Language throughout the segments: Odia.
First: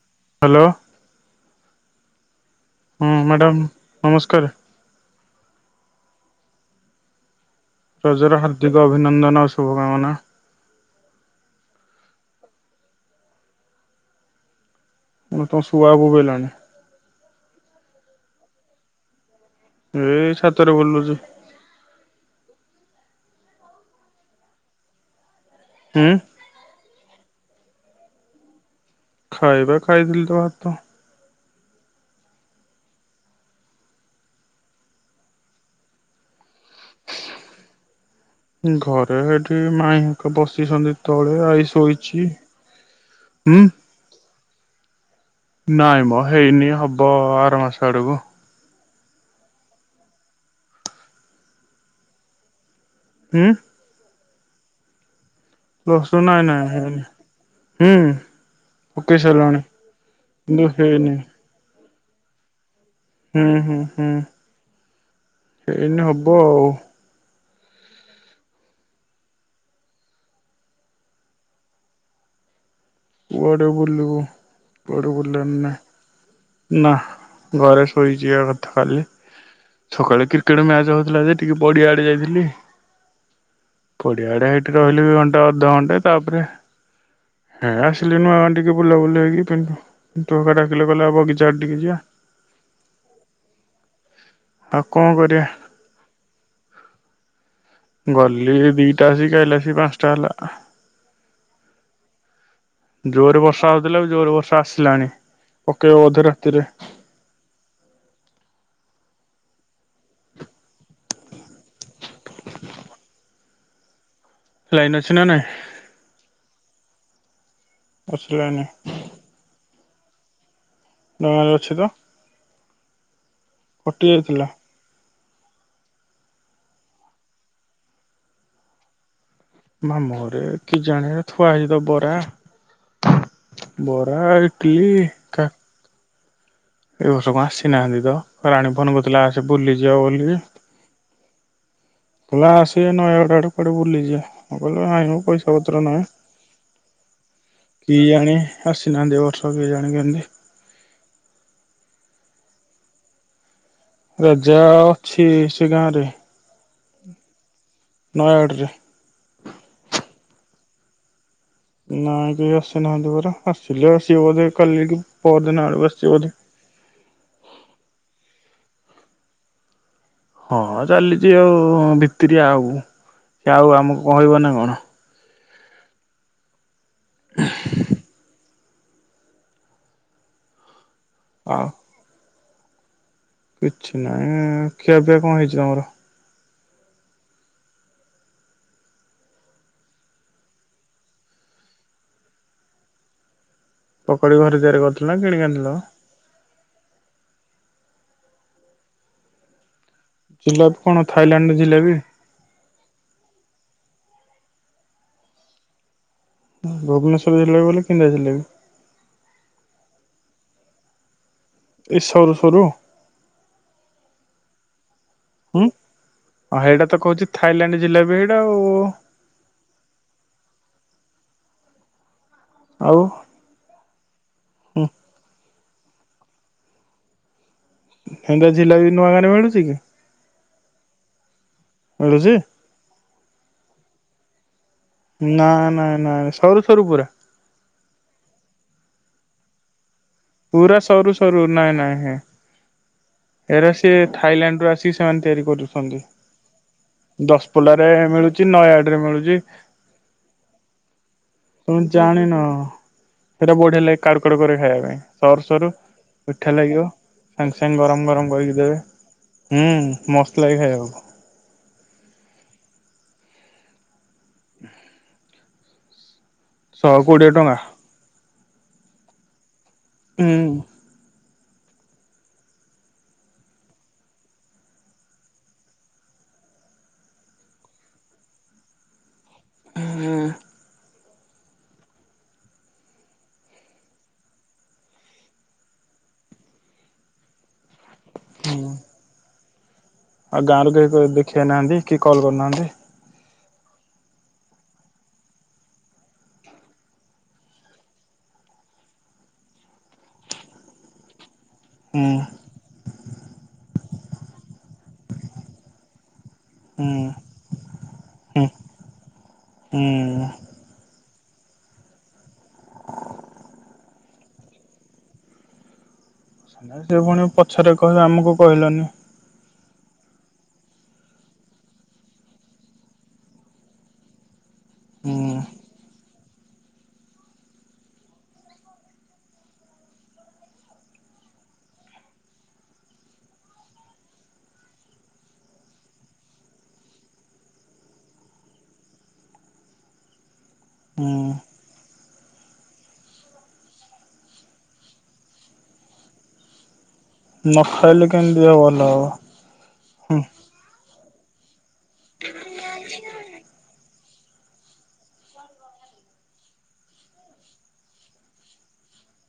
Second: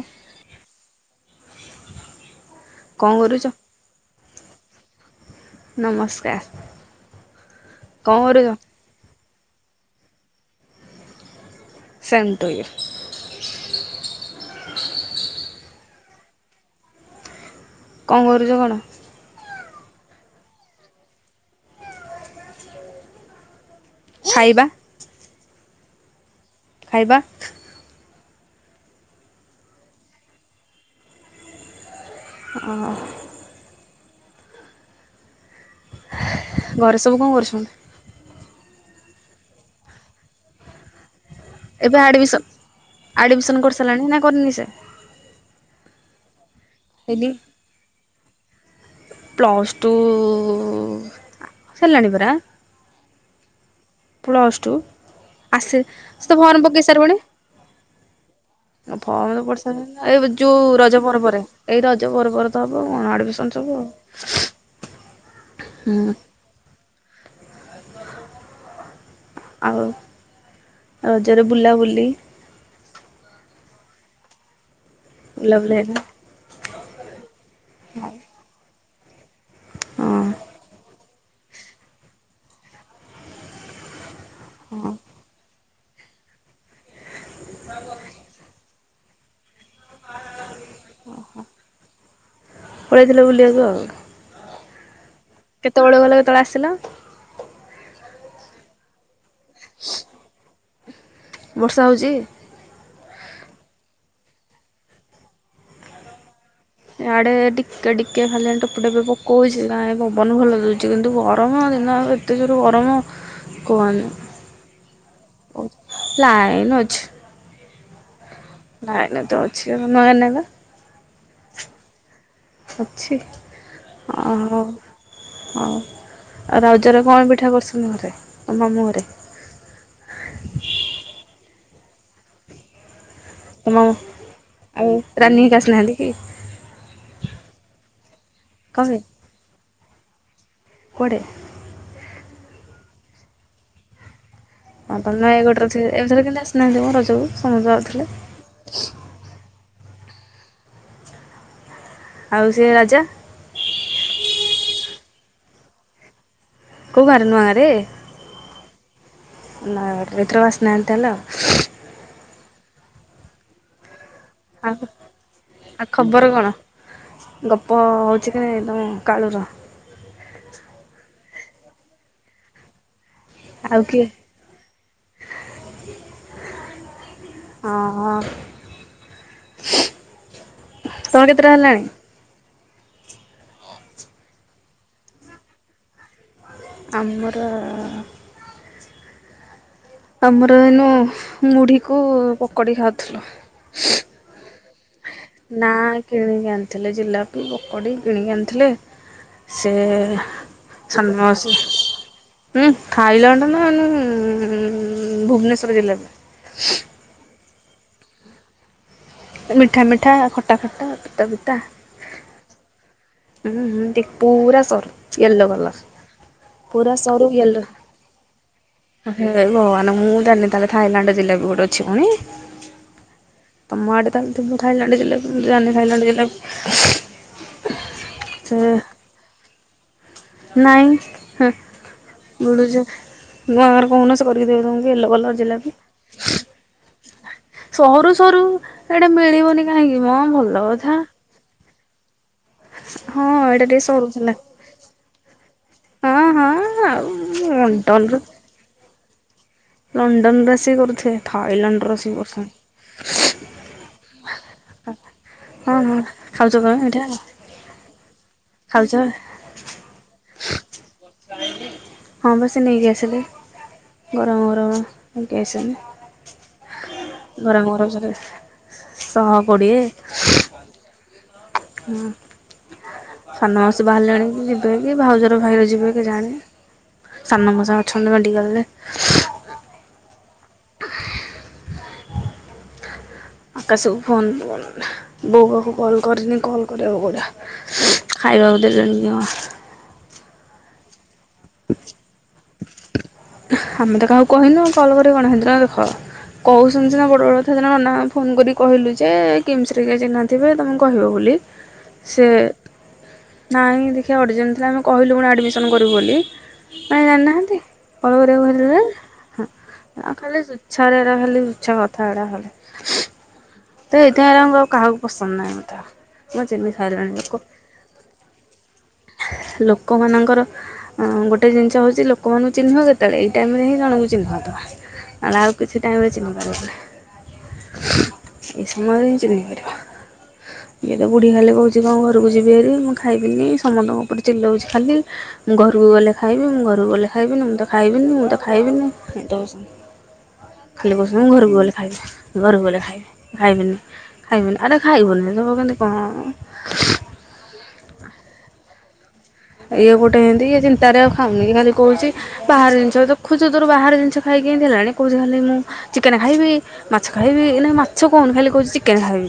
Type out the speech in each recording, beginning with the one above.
ହଁ। ହ୍ୟାଲୋ। ହଁ କଣ କରୁଛ? ମ୍ୟାଡ଼ାାମ ନମସ୍କାର। ନମସ୍କାର। କଣ ରଜର କରୁଛ? ହାର୍ଦ୍ଦିକ ଅଭିନନ୍ଦନ ଆଉ ଶୁଭକାମନା। ସାନ୍ତ ହେଇଯାଉଛି। ମୁଁକହିଲି ତମ ଶୁଆ ବୋବେଇଲାଣି। କଅଁ କରୁଚ କଣ? ଏଇ ଛାତରେ ବୁଲୁଛୁ। ଖାଇବା? ହୁଁ। ଖାଇବା? ଖାଇବା ଖାଇଥିଲି ତ ଭାତ। ହଁ ଅ ଘରେ ସବୁ କଅଁ କରୁଛନ୍ତି। ଘରେ ଏଠି ମାଇଁ ହେରିକା ବସିଛନ୍ତି ତଳେ ଆଇ ଏବେ ଶୋଇଛି ଆଡ଼ମିସନ୍ ହୁଁ। ଆଡ଼ମିସନ୍ କରିସାରିଲାଣି ନା କରିନି ସେ ନାଇଁ ମୋ ହେଇନି ହବ ଏଇଠି ଆର ମାସ ଆଡକୁ। ପ୍ଲସ୍ ଟୁ ହେଲାଣିବରା। ହୁଁ। ପ୍ଲସ ଟୁ ଆସେ ପ୍ଲସ ଟୁ ସେ ତ ନାଇଁ ନାଇଁ ଫର୍ମ ପକେଇ ହେଇନି। ସାରି ବଣି। ହୁଁ। ପକେଇ ଫର୍ମ ତ ସାରିଲାଣି ପଡ଼ି ସାଇଲାଗି ଏଇ କିନ୍ତୁ ଯୋଉ ରଜ ହେଇନି ପର୍ବରେ ଏଇ ରଜ ପର୍ବରେ ତ ହବ ଆଡ ହୁଁ ବିସନ ହୁଁ ସବୁ ହୁଁ। ଆଉ ହୁଁ। ଓ ହଉ। ଆଉ ଆଉ ରଜରେ ବୁଲାବୁଲି? କୁଆଡ଼େ ବୁଲିବୁ କୁଆଡ଼େ ବୁଲିବାର ବୁଲାବୁଲି ହେଲା ନାହିଁ। ନା ଘରେ ଶୋଇଯିବାକଥା ଖାଲି ହଁ ସକାଳେ କ୍ରିକେଟ ମ୍ୟାଚ ଥିଲା ଯେ ଟିକେ ପଡ଼ିଆଡ଼େ ଯାଇଥିଲି। ପଡ଼ିଆ ଆଡ଼େ ହେଟି ହଁ। ରହିଲି ବି ଘଣ୍ଟେ ଅଧି ଘଣ୍ଟେ ତାପରେ ହେଁ ଆସିଲି ନୁଆଁ ଟିକେ ବୁଲାବୁଲି ହେକିୁ ଫେଣି ଚୋକା ଡାକିଲେ କଇଲେ ଆ ବଗିା ଚାଆଡ଼େ ଟିକେ ଯିବା। ପଳାଇଥିଲେ ବୁଲିବାକୁ ଆଉ ଆଉ କଣ କରିବା? କେତେ ଗଲା କେତେ ବେଳେ ଆସିଲ? ଗଲି ଦିଟା ଆସିକି ଖାଇଲା ସେ ପାଞ୍ଚଟା ହେଲା ବର୍ଷା ହେଉଛି? ଜୋରେ ବର୍ଷା ହଉଥିଲା ଜୋରେ ବର୍ଷା ଆସିଲାଣି ପକେଇବ ବଧେ ରାତିରେ। ଆଡେ ଟିକେ ଟିକେ ଫାଲିଆ ଟୋପୁ ଟେପି ପକଉଛି ନା ପବନ ଭଲ ଦଉଛି କିନ୍ତୁ [unintelligible] ଲାଇନ୍ ଅଛି ନା ନାଇଁ? ଲାଇନ୍ ଅଛି। [unintelligible] ଲାଇନ୍ ତ ଅଛି ଗାଁରେ ଅଛି ତ? [unintelligible] ଅଛି କଟି ଆ ଯାଇଥିଲା ହ ହଉ ଆଉ ରଜ ରେ କଣ ପିଠା କରୁଛନ୍ତି ଘରେ, ମାମୁଁ ଘରେ? [unintelligible] ତମ ବରା ଇଟଲି ଆଉ ରାନୀ କା ହାରିକା ଆସିନାହାନ୍ତି କି? ଏ ବର୍ଷ କଣ ଆସିନାହାନ୍ତି ତ ରାଣୀ କଣ ଫୋନ୍ କରୁଥିଲା ଆସେ ବୁଲି ଯିବା ବୋଲି। ପରେ [unintelligible] ହଁ କହିଲ ହଁ ତମ ଆଣିବୁ ପଇସା ନୟାଗଡ଼ରେ ପତ୍ର ଥିବେ ନାହିଁ। ଏଥର କେମିତି ଆସିନାହାନ୍ତି ମ ରଜକୁ ସମସ୍ତେ କି ଯାଉଥିଲେ। ଜାଣି। ଆସିନାହାନ୍ତି ଏ ବର୍ଷ କେଜାଣି କେମିତି। ଆଉ ସେ ରାଜା ରାଜା ଅଛି ସେ ଗାଁ ରେ। ନୟାଗଡ଼ରେ। [unintelligible] ନାଇଁ କେ ଆସିନାହାନ୍ତି ପରା ଆସିଲେ ଆସିବ ବୋଧେ ଆଉ କାଲିି କି ପହର ଦିନ ଆଉ ବେଳକୁ ଆସିବ ଖବର ବଧେ। କଣ? ଗପ ହଉଛି କି ନାଇଁ ତମ କାଳୁର? ହଁ ଚାଲିଛି ଆଉ ଭିତିରିଆ ଆଉ ସେ ଆଉ ଆମକୁ କହିବ ନା କଣ। ଓହୋ। ତମର କେତେଟା ଆଉ ହେଲାଣି? କିଛି ନହିଁ ଖିଆପିଆ କଣ ହେଇଛି ତମର? ଆମର ଆମର ଏନୁ ମୁଢିକୁ ପକୋଡି ଖାଉଥିଲୁ। ପକଡ଼ି ଘରେ ତିଆରି କରୁ ନା କିଣିକି ଆଣିଥିଲେ ଜିଲାପି ପକୋଡି କିଣିକି ଆଣିଥିଲେ। ସେ ଜିଲାପି କଣ ଥାଇଲାଣ୍ଡ [unintelligible] ଜିଲାପି? ହୁଁ ଥାଇଲାଣ୍ଡ ନା ଭୁବନେଶ୍ଵର ଜିଲା ଭୁବନେଶ୍ୱର ଜିଲାପି ବୋଲି କେମିତିଆ ଜିଲାପି? ମିଠା ମିଠା, ଖଟା ଖଟା, ପିତା ପିତା। ଏଇ ସରୁ ସରୁ ହୁଁ ହୁଁ, ଟି ପୁରା ସର୍ ହୁଁ ହେଇଟା ତ କହୁଛି ଥାଇଲାଣ୍ଡ ଯିଲାବି ସେଇଟା ଆଉ। ହେଇ ଭଗବାନ ମୁଁ ଜାଣିନି ତାହେଲେ ଥାଇଲାଣ୍ଡ ଯିଲାବି ଗୋଟେ ଅଛି ଫୁଣି। ଆଉ। ତମେ ଆଡ଼େ ତାହେଲେ ଥିବ ଥାଇଲଲାଣ୍ଡ ଜିଲାପି। ମୁଁ ତ ଜାଣିନି ଥାଇଲଲାଣ୍ଡ ଜିଲାପି। ହେନ୍ତା ସେ ଝିଲାବି ନୂଆ ଗାରେ ମିଳୁଚି କି? ନାଇଁ ହୁଁ। [unintelligible] କହୁନ ସେ କରିକି ଦେବେ ତମକୁ ୟେଲୋ କଲର ଜିଲାପି। ନାଁ ସରୁ ସରୁ ପୁରା। ସରୁ ସରୁ ହେଇଠେ ମିଳିବନି କାହିଁକି ମ ଭଲ ପୁରା କଥା। ସରୁ ସରୁ ନାଇଁ ନାଇଁଁ। ହଁ ଏଇଟା ଏରା ଟିକେ ସିଏ ସରୁଥିଲା ଥାଇଲାଣ୍ଡ ରୁ ଆସିକି ସେମାନେ ତିଆରି କରୁଛନ୍ତି। ହଁ ହଁ ଆଉ ଦଶପଲ୍ଲା ରେ ଲଣ୍ଡନରୁ ମିଳୁଛି ନୟାଗଡ ରେ ମିଳୁଛି। ଲଣ୍ଡନରୁ ଆସିକି କରୁଥିବେ। ତମେ ଥାଇଲାଣ୍ଡରୁ ଆସିକି ଜାଣିନ? କରୁଛନ୍ତି। ସେଇଟା ବଢିଆ ଲାଗେ କାଡୁ କାଡୁ କରିକି ଖାଇବା ପାଇଁ ସରୁ ସରୁ ହଁ ହଁ ଖାଉଛ ମିଠା ତମେ ଲାଗିବ। ଏଇଟା ସାଙ୍ଗେ ସାଙ୍ଗେ ଗରମ ଗରମ କରିକି ଦେବେ। ଖାଉଛ? ହୁଁ, ମସ୍ତ ଲାଗେ ଖାଇବାକୁ। ହଁ ବା ସିଏ ନେଇକି ଆସିଲେ। ଗରମ ଗରମ ନେଇକି ଆସିଛନ୍ତି। ଶହ କୋଡିଏ। ଗରମ ଗରମ ଜଲିପି। ଶହ କୋଡ଼ିଏ। ହୁଁ। ହୁଁ। ସାନ ମାଉସୀ ବାହାରିଲେଣି ଯିବେ କି? ଭାଉଜର ଭାଇର ଯିବେ କେଜାଣି? ସାନ ମଉସା ଅଛନ୍ତି ମେଡିିକାଲରେ। ହୁଁ। ଆକାଶକୁ ଫୋନ କରିନି, ବୋଉ ପାଖକୁ କଲ୍ କରିନି କଲ୍ କରିବାକୁ ପଡ଼ିବ। ଖାଇବାକୁ ହୁଁ ଦେଲେନି ଜମା। ଆଉ ଗାଁରୁ କେହି ତତେ ଦେଖି ଆଇନାହାନ୍ତି? କି କଲ୍ କରିନାହାନ୍ତି? ଆମେ ତ କାହାକୁ କହିନୁ ଆଉ କଲ୍ କରିବେ କଣ? ଦେଖ। କହୁଛନ୍ତି ସିନା ବଡ଼ ବଡ଼ କଥା ସିନା ନନା ଫୋନ୍ କରିକି କହିଲୁ ଯେ କିମସ୍ ରେ କିଏ ଚିହ୍ନା ଥିବେ ତମେ କହିବ ବୋଲି। ହୁଁ ସେ ନାହିଁ ଦେଖିବା ଅର୍ଜେଣ୍ଟ ଥିଲା ଆମେ କହିଲୁ ପୁଣି ଆଡ଼ମିସନ୍ କରିବୁ ବୋଲି। ହୁଁ। ନାଇଁ ଜାଣିନାହାନ୍ତି। ହୁଁ ହୁଁ [inaudible] ସେଥିପାଇଁ କାହାକୁ ପସନ୍ଦ ନାହିଁ ମତେ। ଆଉ ସିଏ ପୁଣି ପଛରେ କହିବେ ଆମକୁ କହିଲନି। ଲୋକମାନଙ୍କର। ଗୋଟେ ଜିନିଷ ହଉଛି ଲୋକମାନଙ୍କୁ ଚିହ୍ନିବ କେତେବେଳେ ଏଇ ଟାଇମ ରେ ହିଁ ଜଣଙ୍କୁ ଚିହ୍ନିବ ତମେ। ହୁଁ। ନହେଲେ ଆଉ କିଛି ଟାଇମରେ ଚିହ୍ନି ପାରିବନି। ଏଇ ସମୟରେ ହିଁ ଚିହ୍ନି ପାରିବ। ଇଏ ତ ବୁଢୀ ଖାଲି କହୁଛି କଣ ଘରକୁ ଯିବିହାରି ମୁଁ ଖାଇବିନି। ସମସ୍ତଙ୍କ ଉପରେ ଚିଲଉଛି ଖାଲି। ମୁଁ ଘରକୁ ଗଲେ ଖାଇବି, ମୁଁ ଘରକୁ ଗଲେ ଖାଇବିନି, ମୁଁ ତ ଖାଇବିନି ମୁଁ ତ ଖାଇବିନି। [unintelligible] ଖାଲି କହୁଛନ୍ତି ମୁଁ ଘରକୁ ଗଲେ ଖାଇବି, ଘରକୁ ଗଲେ ଖାଇବି। ଖାଇବିନି, ଖାଇବିନି। ଆରେ ଖାଇବନି ହବ କେମିତି କଣ? ନ ଖାଇଲେ କେମିତି ଦିହ ଭଲ ହବ। ଇଏ ଗୋଟେ ହୁଁ ଏମିତି ଇଏ ଚିନ୍ତା ରେ ଆଉ ଖାଉନି ଖାଲି କହୁଛି ବାହାର ଜିନିଷ ଦେଖୁଛତ। ବାହାର ଜିନଷ ଖାଇକି କେମିତି ହେଲାଣି କହୁଛି ଖାଲି ମୁଁ ଚିକେନ୍ ଖାଇବି, ମାଛ ଖାଇବି, ଏଇନା ମାଛ କହୁନି ଖାଲି କହୁଛି ଚିକେନ୍ ଖାଇବି।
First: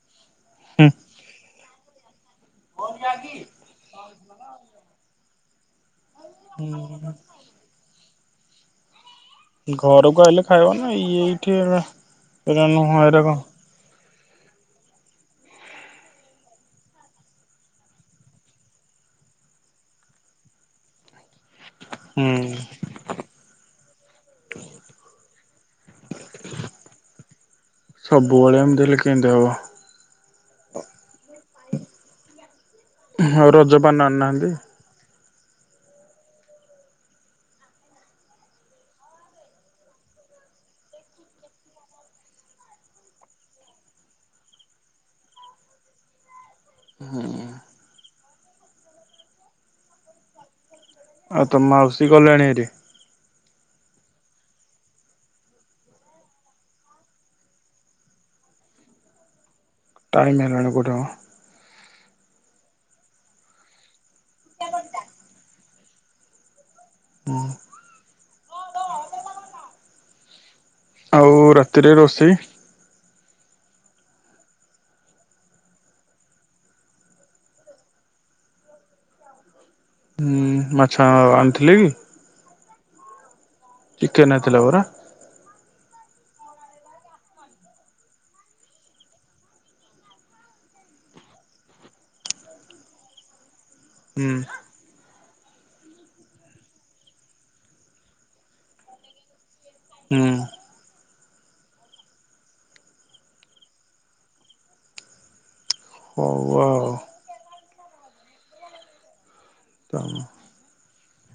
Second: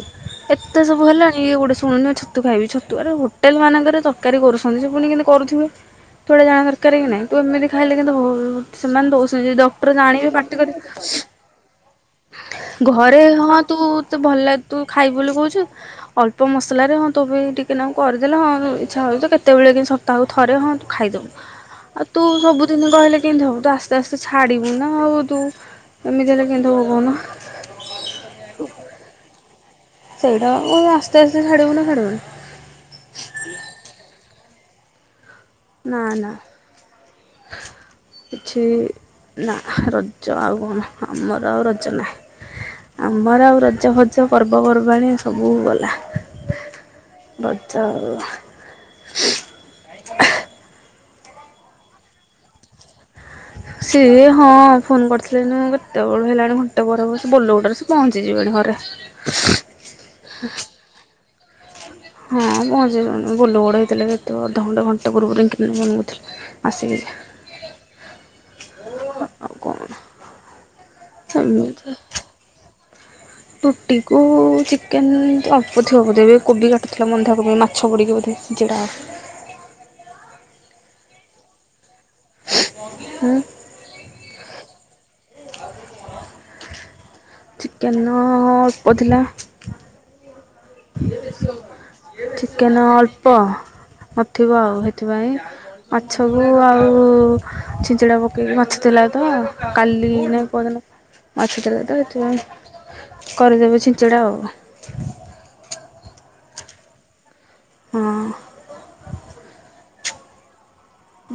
ଏତେ ହୁଁ। ସବୁ ହେଲାଣି ଇଏ ଗୋଟେ ଶୁଣୁନି ଛତୁ ଖାଇବି ଛତୁ ଆରେ ହୋଟେଲ ମାନଙ୍କରେ ତରକାରୀ କରୁଛନ୍ତି ଯୋଉ ପୁଣି କେମିତି କରୁଥିବେ ତୁ ଏଇଟା ଜାଣିବା ଦରକାର କି ହୁଁ ନାହିଁ। ତୁ ଏମିତି ଖାଇଲେ କେମିତି ହବ? ସେମାନେ ଦଉଛନ୍ତି ଡକ୍ଟର ଘରକୁ ଜାଣିବେ ଆଇଲେ ପାଟି ଖାଇବ କରିବେ ନା ଇଏ ଏଇଠି ଏରା ନୁହଁ ଏରା ଘରେ କଣ ହଁ। ତୁ ତ ଭଲ ଲାଗେ ତୁ ଖାଇବୁ ବୋଲି କହୁଛୁ। ଅଳ୍ପ ମସଲାରେ ହଁ ତୋ ପାଇଁ ଟିକେ ନାକୁ କରିଦେଲେ ହଁ ଇଚ୍ଛା ହଉଛି କେତେବେଳେ କି ସପ୍ତାହକୁ ଥରେ ହଁ ତୁ ଖାଇଦବୁ। ଆଉ ତୁ ହୁଁ। ସବୁଦିନ କହିଲେ କେମତି ହବ ତୁ ଆସ୍ତେ ଆସ୍ତେ ଛାଡିବୁ ନା ଆଉ ତୁ। ଏମିତି ହେଲେ କେମିତି ହବ କହୁନ। ସବୁବେଳେ ଏମିତି ହେଲେ କେମିତି ହବ। ସେଇଟା ବା ପୁଣି ଆସ୍ତେ ଆସ୍ତେ ଛାଡ଼ିବୁନା ଛାଡ଼ିବୁନି। ଆଉ ରଜପାନ ଆଣିନାହାନ୍ତି। ନା ନା। [unintelligible] କିଛି ନା ରଜ ଆଉ କଣ ଆମର ଆଉ ରଜ ନାହିଁ। ଆମର ଆଉ ରଜ ଫଜ ପର୍ବପର୍ବାଣୀ ସବୁ ଗଲା। ରଜ [inaudible] [unintelligible] ଆଉ ତମ ମାଉସୀ ଗଲେଣି ହେରି। ସିଏ ହଁ ଫୋନ କରିଥିଲେ କେତେବେଳୁ ହେଲାଣି ଘଣ୍ଟେ ପରେ ବୋଲ ଗୋଡରେ ପହଞ୍ଚିଯିବେଣି ଘରେ। ଟାଇମ୍ ହେଲାଣି କୋଉଠି ମ। ହଁ ପହଞ୍ଚି ଯିବେନି ବୋଲ ଗୋଡ ହେଇଥିଲେ ସେତିକି ଅଧଘଣ୍ଟେ ଘଣ୍ଟେ ପୂର୍ବରୁ। ମନ ନଥିଲା ଆସିକି ଯା ହୁଁ। ଆଉ କଣ ଆଉ ରାତିରେ ରୋଷେଇ। ରୁଟି କୁ ଚିକେନ ଅଳ୍ପ ଥିବ ବୋଧେ ଏବେ କୋବି କାଟୁଥିଲା ବନ୍ଧାକୋବି ମାଛ ପଡିକି ବୋଧେ। ଯେଟା ହୁଁ ମାଛ ଆଣିଥିଲେ କି? ହୁଁ। ଚିକେନ ଆଇଥିଲା ପରା। ଚିକେନ ଅଳ୍ପ ଥିଲା। ଚିକେନ ଅଳ୍ପ ହୁଁ ନଥିବ ଆଉ ହେ ଥିପାଇଁ ମାଛକୁ ଆଉ ଛିଞ୍ଚିଡ଼ା ପକେଇକି ମାଛ ଥିଲା ତ କଲି ହୁଁ ନା ପଦିନ ଅଛିତ ଏଥିପାଇଁ କରିଦେବେ ଛିଞ୍ଚିଡ଼ା ଆଉ। ହଉ ଆଉ। ହଁ। [inaudible]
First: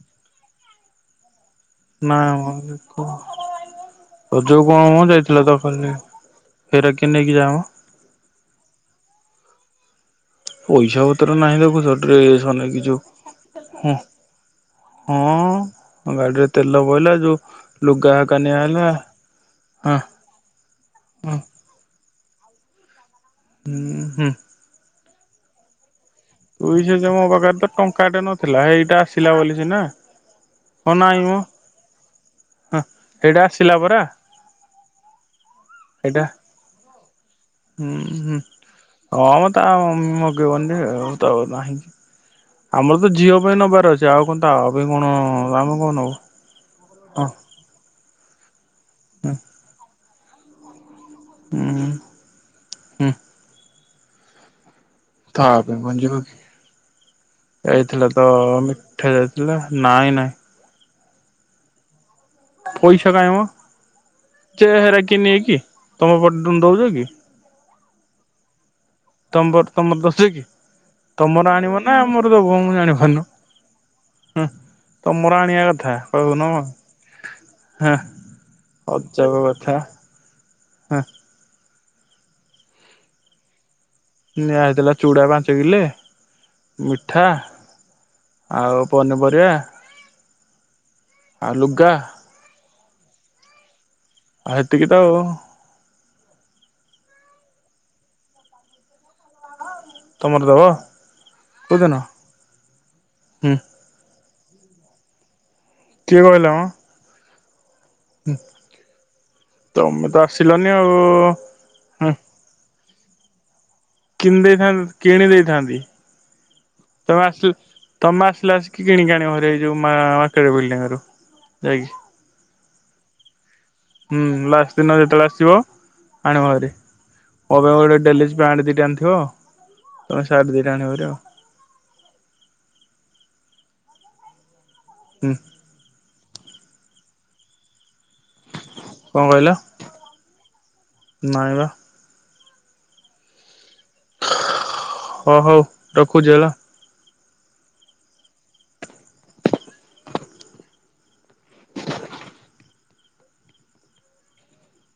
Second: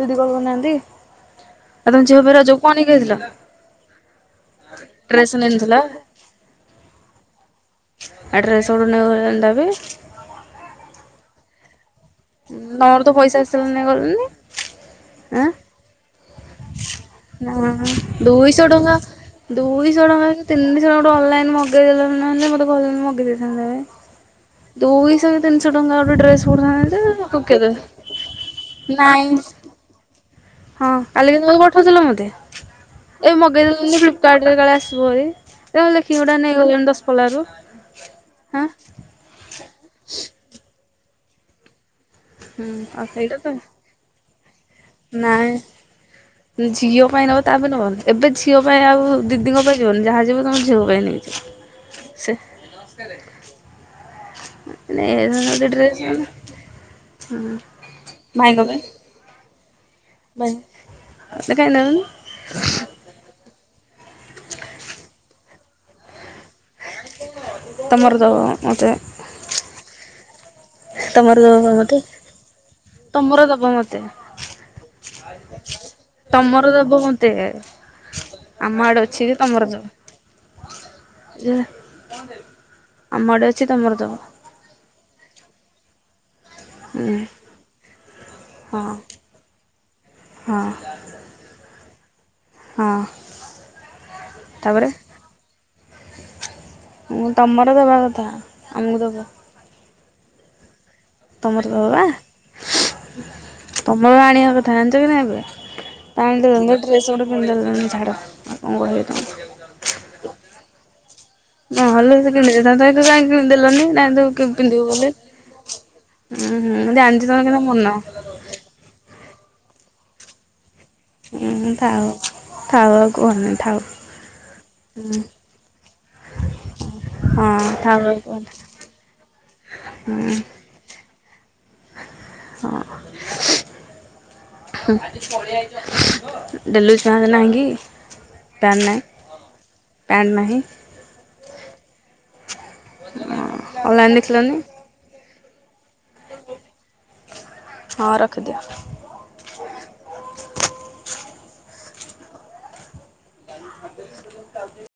ଦିଦି କଣ କହୁନାହାନ୍ତି। ନାଇ ମ। ଯାଇଥିଲ ତ ଯୋଉ କଣ ହ ଡ୍ରେସ୍ ଯାଇଥିଲା ତ ନେଇନଥିଲ ଖାଲି ହେରାକି ନେଇକି ଯାଏମ। ଆଉ ଡ୍ରେସ [unintelligible] ପଇସା ପତ୍ର ନାହିଁ ଦେଖୁଛ ଆଉ ଡ୍ରେସ ନେଇକି ତମର ତ ପଇସା ଆସିଲାନି ଯିବ ହଁ। ଗଲନି ଆଁ ହଁ ଗାଡିରେ ତେଲ ପଇଲା ଯୋଉ ନା ଲୁଗା କାଲି ଦୁଇଶହ ଆଣିଲା। ଟଙ୍କା ଦୁଇଶହ ଟଙ୍କା କି ତିନିଶହ ଟଙ୍କ ଗୋଟେ ହଁ ଅନଲାଇନ ମଗେଇଦେଲନି ନହେଲେ ମତେ କହିଲି ମଗେଇଦେଇଥାନ୍ତି। ହୁଁ- ହୁଁ। ଦୁଇଶହେ କି ତିନିଶହ ଟଙ୍କା ଗୋଟେ ଡ୍ରେସ କୋଉଠି ଦୁଇଶହ ଅନତେ। ଯେ ମୋ ପାଖରେ ତ ଟଙ୍କାଟେ ନଥିଲା ହେଇଟା ଆସିଲା ନାଇଁ ବୋଲି ସିନା। ହଁ ନାଇଁ ମ କାଲି କିନ୍ତୁ ବୋଉ ପଠଉଥିଲ ମତେ ହଁ ଏଇ ସେଇଟା ଆସିଲା ମଗେଇଦେଲୁ ପରା ଲି ଫ୍ଲିପ କାଟରେ କାଳେ ଆସିବ ଭାରି ନହେଲେ ଦେଖିକି ସେଇଟା ଗୋଟେ ଆ ନେଇଗଲଣି ଦଶପଲା ରୁ ହୁଁ ହୁଁ ହାଁ। ହଁ ମ ତା ମ ମଗେଇବନି ଯେ ତ ନାହିଁକି। ହୁଁ ଆମର ଆଉ ତ ସେଇଟା ଝିଅ ପାଇଁ ନବାର ଅଛି ଆଉ କଣ ତା ପାଇଁ କଣ ଆମେ ନାଇଁ କଣ ନବୁ। ଝିଅ ପାଇଁ ହଁ ନବ ତା ପେଇଁ ନବନି ଏବେ ଝିଅ ପାଇଁ ଆଉ ହୁଁ ଦିଦିଙ୍କ ପାଇଁ ଯିବନି ଯାହା ଯିବ ତମ ଝିଅ ପାଇଁ ନେବି। ଉଁ ହୁଁ। ହୁଁ ସେରେ ହୁଁ। ତା ପାଇଁ କଣ ହଁ ଯିବକି ଏଇଥିଲା ତ ମି ଉଠା ଯାଇଥିଲା ନାଇଁ ନାଇଁ। ବାଇ ଅ ମତେ କାଇଁ ନଉନୁ। ପଇସା କାଇଁମ ଯେ ହେରା କିଏ ନେଏକି ତମ ପଟେ ଦେଉଚ କି? ତମର ଦବ ମତେ। ତମ ବଟ୍ ତମର ଦଶେ କି? ତମର ଦବ ଆଣିବ ନା ମୋତେ ଆମର ଦବୁ ମୁଁ ଜଣିିପାରୁନୁ ତମର ଦବ ମୋତେ ହୁଁ। ତମର ଆଣିବା କଥା କହୁନୁ ଆଉ ତମର ଦବ ମୋତେ ହେଁ। ଆମ ଆଡ଼େ ଅଛି ଅଜବ କଥା ହେଁ। ଯାହା ଆମଆଡ଼େ ଅଛି ତମର ଦବ। ନିଆ ହେଇଥିଲା ଚୁଡ଼ା ପାଞ୍ଚ କିଲେ ହୁଁ ମିଠା ଆଉ ହଁ ପନିପରିବା। ହଁ। ଆଉ ଲୁଗା। ହଁ। ଆ ତାପରେ ହେତିକି ତ ଆଉ। ମୁଁ ତମର ଦବା କଥା ଆମୁକୁ ଦବ। ତମର ଦବ? ତମର ଦବ କୋଉଦିନ ବା ହୁଁ ତମର ଆଣିବା କଥା ଜାଣିଚ କି ନାଇଁ ଏବେ? କିଏ ତ ଆଣିଦେଲନି ତ ଡ୍ରେସ ଗୋଟେ ପିନ୍ଧିଦେଲନି ଛାଡ଼। ହୁଁ ଆଉ କଣ କହିବି ତମକୁ ତମେ ତ ଆସିଲନି ଆଉ ଉ ଉ ଉ। ନହେଲେ ଯଦି କିଣିଦେଇଥାନ୍ତ ଏଇଟି କାଇଁ କିଣି ଦେଲନି ନାଇଁ ତୁ କିଣି ପି ଦେଇଥାନ୍ତି ପିନ୍ଧିବୁ ବୋଲି। କିଣି ଦେଇଥାନ୍ତି ଉଁ ହଁ ମୁଁ ଜାଣିଚି ତମର କେତେ ମନ। ମୁଁ ଆସିଲା ବସିକ କି କିଣି କି ଆଣିବ ଭାରି ଏଇ ଯୋଉ ମା ମାର୍କେଟ ବିଲଡିଂ ରୁ। ଉଁ ଉଁ ଯାଇକି ଥାଉ ଥାଉ ଆଉ କୁହନି ଥାଉ। ହୁଁ ଲାଷ୍ଟ ଦିନ ଯେତବଳେ ଆସିବ ଆଣିବ ଭାରି। ମୋ ହଁ ପାଇଁ ଗୋଟେ ଥାଉ ଆଉ ଡେଲି ୟୁଜ କୁହନି। ପ୍ୟାଣ୍ଟ ଦିଟା ଆଣିଥିବ। ହୁଁ। ମ ସାର୍ଟ ଦିଟା ଆଣିବ ଭାରି ଆଉ। ହଁ [unintelligible] ହୁଁ ଡ଼େଲିୟୁଜ ପ୍ୟାଣ୍ଟ ନାହିଁକି? ପ୍ୟାଣ୍ଟ ନାହିଁ କଣ କହିଲ ପ୍ୟାଣ୍ଟ ନାହିଁ? ନାଇଁ ବା ଅଁ ଅନଲାଇନ୍ ଦେଖିଲନି। ହଁ ହଉ ରଖୁଚି ହେଲା? ହଁ ରଖି ଦିଅ। [inaudible]